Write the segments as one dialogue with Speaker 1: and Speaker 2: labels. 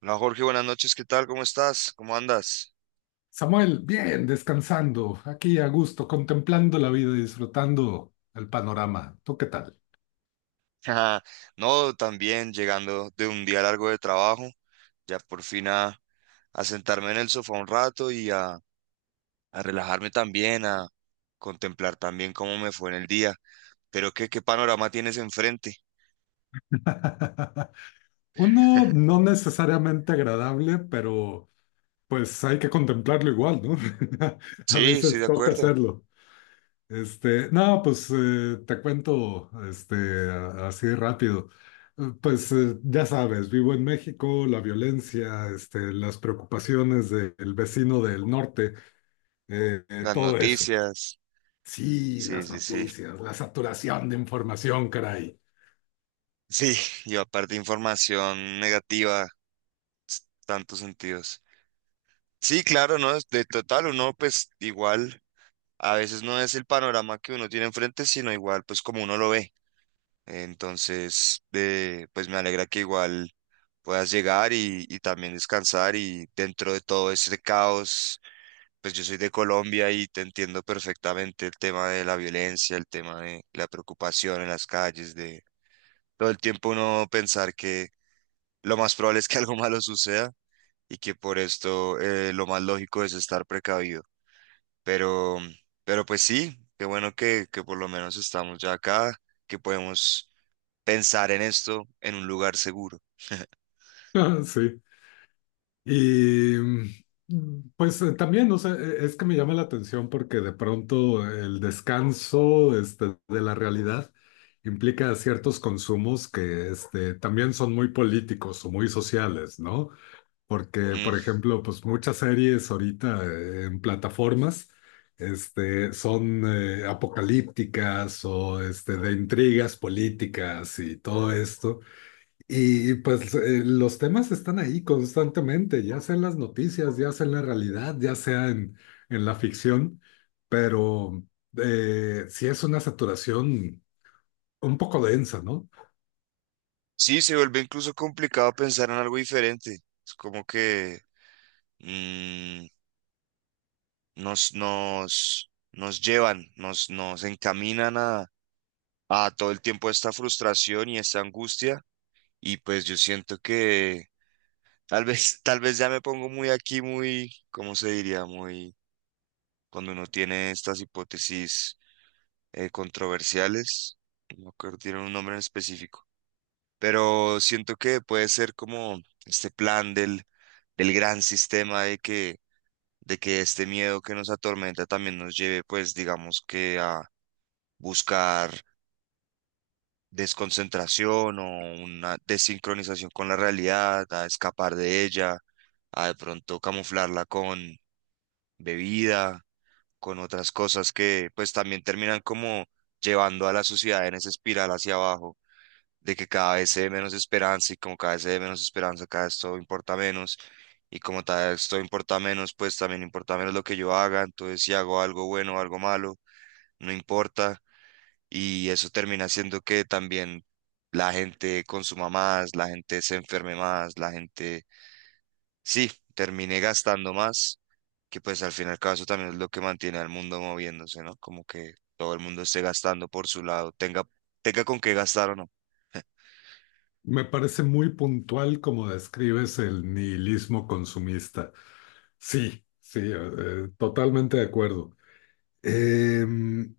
Speaker 1: No, Jorge, buenas noches, ¿qué tal? ¿Cómo estás? ¿Cómo andas?
Speaker 2: Samuel, bien, descansando, aquí a gusto, contemplando la vida y disfrutando el panorama. ¿Tú qué tal?
Speaker 1: No, también llegando de un día largo de trabajo, ya por fin a sentarme en el sofá un rato y a relajarme también, a contemplar también cómo me fue en el día. Pero qué panorama tienes enfrente.
Speaker 2: Uno no necesariamente agradable, pero pues hay que contemplarlo igual, ¿no? A
Speaker 1: Sí, estoy
Speaker 2: veces
Speaker 1: de
Speaker 2: toca
Speaker 1: acuerdo.
Speaker 2: hacerlo. Este, no, pues te cuento así rápido. Pues ya sabes, vivo en México, la violencia, este, las preocupaciones del vecino del norte,
Speaker 1: Las
Speaker 2: todo eso.
Speaker 1: noticias.
Speaker 2: Sí,
Speaker 1: Sí,
Speaker 2: las
Speaker 1: sí, sí.
Speaker 2: noticias, la saturación de información, caray.
Speaker 1: Sí, y aparte información negativa, tantos sentidos. Sí, claro, ¿no? De total, uno pues igual. A veces no es el panorama que uno tiene enfrente, sino igual pues como uno lo ve. Entonces, pues me alegra que igual puedas llegar y también descansar y dentro de todo este caos, pues yo soy de Colombia y te entiendo perfectamente el tema de la violencia, el tema de la preocupación en las calles, de todo el tiempo uno pensar que lo más probable es que algo malo suceda y que por esto lo más lógico es estar precavido. Pero, pero pues sí, qué bueno que por lo menos estamos ya acá, que podemos pensar en esto en un lugar seguro.
Speaker 2: Ah, sí. Y pues también, o sea, es que me llama la atención porque de pronto el descanso este, de la realidad implica ciertos consumos que este, también son muy políticos o muy sociales, ¿no? Porque, por
Speaker 1: Mm.
Speaker 2: ejemplo, pues muchas series ahorita en plataformas este, son apocalípticas o este, de intrigas políticas y todo esto. Y pues los temas están ahí constantemente, ya sea en las noticias, ya sea en la realidad, ya sea en la ficción, pero sí es una saturación un poco densa, ¿no?
Speaker 1: Sí, se vuelve incluso complicado pensar en algo diferente. Es como que mm, nos llevan, nos encaminan a todo el tiempo esta frustración y esta angustia. Y pues yo siento que tal vez, tal vez ya me pongo muy aquí, muy, ¿cómo se diría? Muy, cuando uno tiene estas hipótesis controversiales, no me acuerdo, tienen un nombre en específico, pero siento que puede ser como este plan del gran sistema de que, este miedo que nos atormenta también nos lleve, pues digamos que a buscar desconcentración o una desincronización con la realidad, a escapar de ella, a de pronto camuflarla con bebida, con otras cosas que pues también terminan como llevando a la sociedad en esa espiral hacia abajo de que cada vez se ve menos esperanza y como cada vez se ve menos esperanza, cada vez todo importa menos y como cada vez todo importa menos, pues también importa menos lo que yo haga, entonces si hago algo bueno o algo malo, no importa y eso termina siendo que también la gente consuma más, la gente se enferme más, la gente, sí, termine gastando más, que pues al final caso también es lo que mantiene al mundo moviéndose, ¿no? Como que todo el mundo esté gastando por su lado, tenga con qué gastar o no.
Speaker 2: Me parece muy puntual como describes el nihilismo consumista. Sí, sí, totalmente de acuerdo. Em,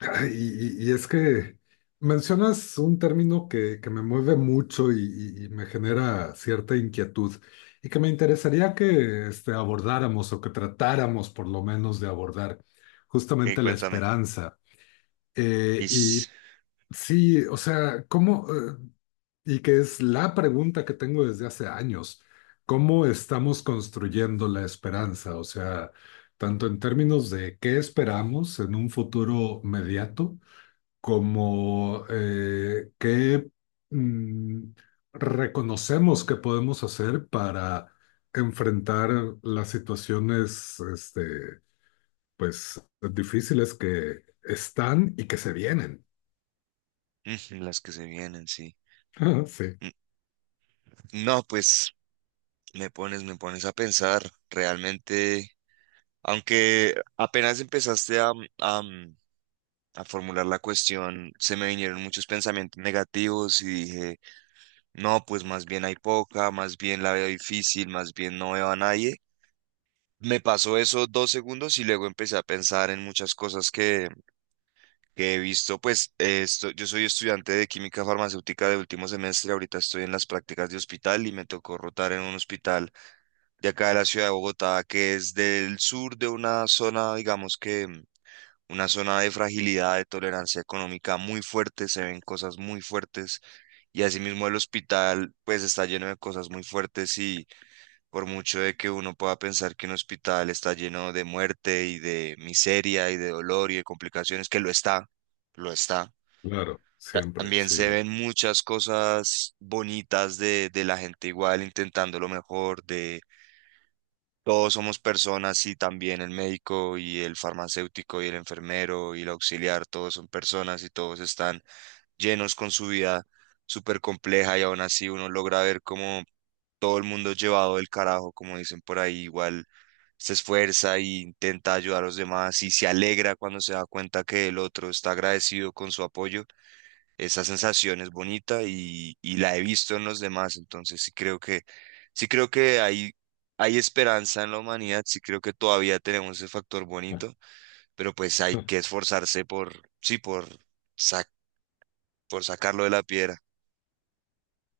Speaker 2: ay, y es que mencionas un término que me mueve mucho y, y me genera cierta inquietud y que me interesaría que este, abordáramos o que tratáramos por lo menos de abordar
Speaker 1: Ok,
Speaker 2: justamente la
Speaker 1: cuéntame.
Speaker 2: esperanza. Eh,
Speaker 1: Y.
Speaker 2: y sí, o sea, ¿cómo? Y que es la pregunta que tengo desde hace años. ¿Cómo estamos construyendo la esperanza? O sea, tanto en términos de qué esperamos en un futuro mediato, como qué mm, reconocemos que podemos hacer para enfrentar las situaciones, este, pues, difíciles que están y que se vienen.
Speaker 1: Ujú, las que se vienen, sí.
Speaker 2: Sí,
Speaker 1: Mm, No, pues me pones a pensar realmente, aunque apenas empezaste a, mm, a formular la cuestión, se me vinieron muchos pensamientos negativos y dije, no, pues más bien hay poca, más bien la veo difícil, más bien no veo a nadie. Me pasó eso dos segundos y luego empecé a pensar en muchas cosas que he visto, pues yo soy estudiante de química farmacéutica de último semestre, ahorita estoy en las prácticas de hospital y me tocó rotar en un hospital de acá de la ciudad de Bogotá, que es del sur de una zona, digamos que una zona de fragilidad, de tolerancia económica muy fuerte, se ven cosas muy fuertes y asimismo el hospital pues está lleno de cosas muy fuertes y por mucho de que uno pueda pensar que un hospital está lleno de muerte y de miseria y de dolor y de complicaciones, que lo está
Speaker 2: claro, siempre,
Speaker 1: también
Speaker 2: sí.
Speaker 1: se ven muchas cosas bonitas de la gente igual intentando lo mejor, de todos somos personas y también el médico y el farmacéutico y el enfermero y el auxiliar, todos son personas y todos están llenos con su vida súper compleja y aún así uno logra ver como todo el mundo llevado del carajo, como dicen por ahí, igual se esfuerza e intenta ayudar a los demás y se alegra cuando se da cuenta que el otro está agradecido con su apoyo, esa sensación es bonita y la he visto en los demás, entonces sí creo que hay esperanza en la humanidad, sí creo que todavía tenemos ese factor bonito, pero pues hay que esforzarse por, sí, por, sac- por sacarlo de la piedra.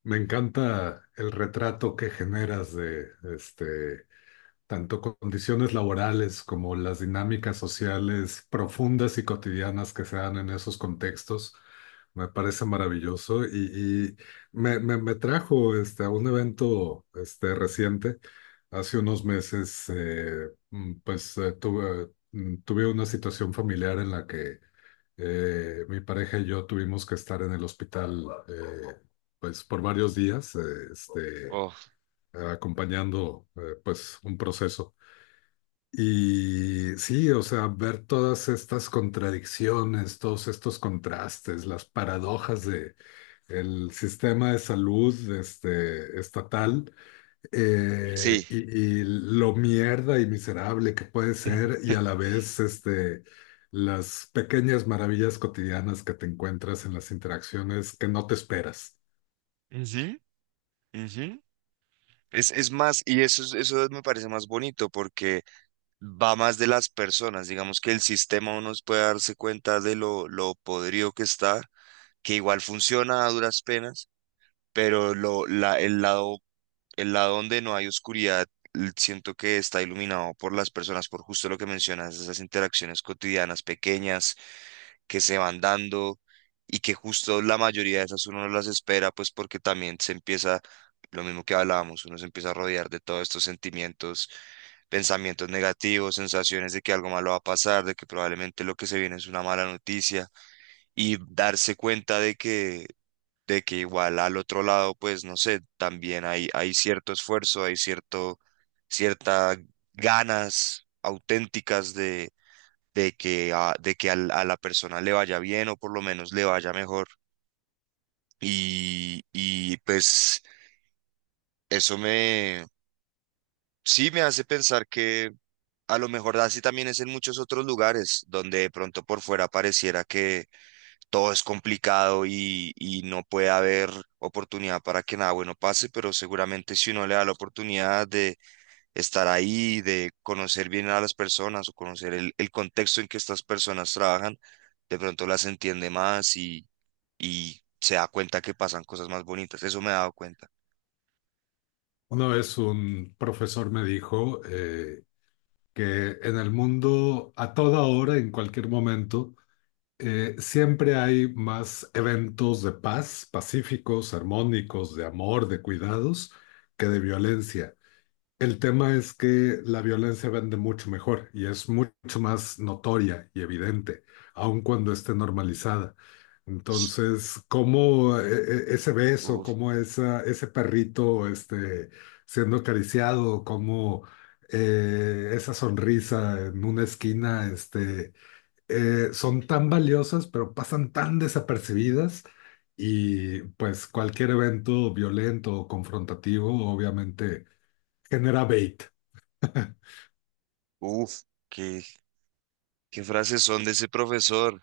Speaker 2: Me encanta el retrato que generas de este tanto condiciones laborales como las dinámicas sociales profundas y cotidianas que se dan en esos contextos. Me parece maravilloso y me trajo este, a un evento este, reciente. Hace unos meses, pues tuve, tuve una situación familiar en la que mi pareja y yo tuvimos que estar en el hospital pues por varios días, este,
Speaker 1: Oh,
Speaker 2: acompañando pues un proceso. Y sí, o sea, ver todas estas contradicciones, todos estos contrastes, las paradojas de el sistema de salud este, estatal eh,
Speaker 1: sí.
Speaker 2: y, y lo mierda y miserable que puede ser y a la vez este, las pequeñas maravillas cotidianas que te encuentras en las interacciones que no te esperas.
Speaker 1: Ujú, ujú. Es más, y eso, eso me parece más bonito porque va más de las personas. Digamos que el sistema uno puede darse cuenta de lo podrido que está, que igual funciona a duras penas, pero lo, la, el lado donde no hay oscuridad, siento que está iluminado por las personas, por justo lo que mencionas, esas interacciones cotidianas pequeñas que se van dando y que justo la mayoría de esas uno no las espera, pues porque también se empieza, lo mismo que hablábamos, uno se empieza a rodear de todos estos sentimientos, pensamientos negativos, sensaciones de que algo malo va a pasar, de que probablemente lo que se viene es una mala noticia y darse cuenta de que igual al otro lado, pues no sé, también hay cierto esfuerzo, hay cierto, ciertas ganas auténticas de que, a, de que a la persona le vaya bien o por lo menos le vaya mejor. Y pues eso me, sí me hace pensar que a lo mejor así también es en muchos otros lugares donde de pronto por fuera pareciera que todo es complicado y no puede haber oportunidad para que nada bueno pase, pero seguramente si uno le da la oportunidad de estar ahí, de conocer bien a las personas o conocer el contexto en que estas personas trabajan, de pronto las entiende más y se da cuenta que pasan cosas más bonitas. Eso me he dado cuenta.
Speaker 2: Una vez un profesor me dijo que en el mundo a toda hora, en cualquier momento, siempre hay más eventos de paz, pacíficos, armónicos, de amor, de cuidados, que de violencia. El tema es que la violencia vende mucho mejor y es mucho más notoria y evidente, aun cuando esté normalizada. Entonces, cómo ese beso,
Speaker 1: Uf,
Speaker 2: cómo esa, ese perrito este, siendo acariciado, cómo esa sonrisa en una esquina, son tan valiosas, pero pasan tan desapercibidas y pues cualquier evento violento o confrontativo obviamente genera bait.
Speaker 1: uf, qué, qué frases son de ese profesor.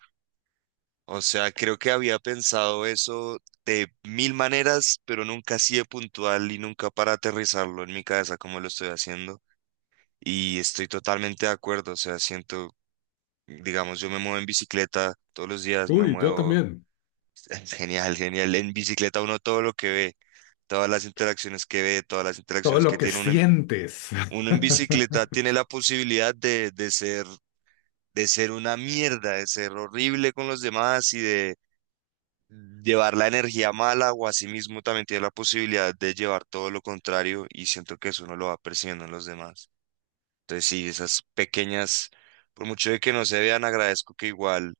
Speaker 1: O sea, creo que había pensado eso de mil maneras, pero nunca así de puntual y nunca para aterrizarlo en mi cabeza como lo estoy haciendo. Y estoy totalmente de acuerdo, o sea, siento, digamos, yo me muevo en bicicleta todos los días, me
Speaker 2: Uy, yo
Speaker 1: muevo
Speaker 2: también.
Speaker 1: genial, genial. En bicicleta uno todo lo que ve, todas las interacciones que ve, todas las
Speaker 2: Todo
Speaker 1: interacciones
Speaker 2: lo
Speaker 1: que
Speaker 2: que
Speaker 1: tiene
Speaker 2: sientes.
Speaker 1: uno en bicicleta tiene la posibilidad de ser, una mierda, de ser horrible con los demás y de llevar la energía mala, o asimismo también tiene la posibilidad de llevar todo lo contrario, y siento que eso uno lo va percibiendo en los demás. Entonces sí, esas pequeñas, por mucho de que no se vean, agradezco que igual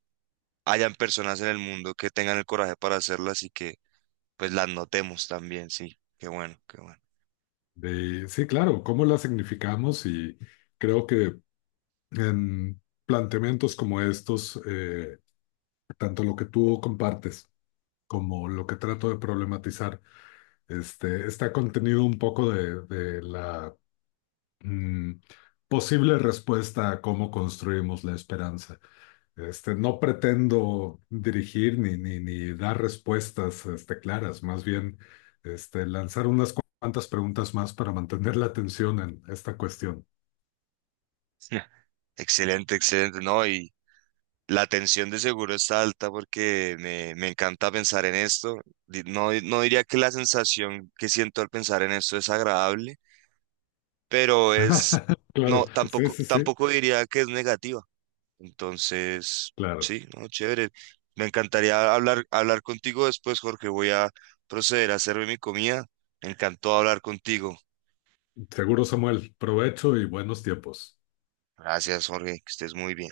Speaker 1: hayan personas en el mundo que tengan el coraje para hacerlas y que pues las notemos también, sí. Qué bueno, qué bueno.
Speaker 2: De- sí, claro, cómo la significamos y creo que en planteamientos como estos, tanto lo que tú compartes como lo que trato de problematizar, este, está contenido un poco de la Mm, posible respuesta a cómo construimos la esperanza. Este, no pretendo dirigir ni ni dar respuestas, este, claras, más bien, este, lanzar unas cuantas preguntas más para mantener la atención en esta cuestión.
Speaker 1: Excelente, excelente, ¿no? Y la tensión de seguro está alta porque me encanta pensar en esto. No, no diría que la sensación que siento al pensar en esto es agradable, pero es, no,
Speaker 2: Claro, sí, sí, sí.
Speaker 1: tampoco diría que es negativa. Entonces,
Speaker 2: Claro.
Speaker 1: sí, no, chévere. Me encantaría hablar contigo después, Jorge. Voy a proceder a hacerme mi comida. Me encantó hablar contigo.
Speaker 2: Seguro, Samuel. Provecho y buenos tiempos.
Speaker 1: Gracias, Jorge, que estés muy bien.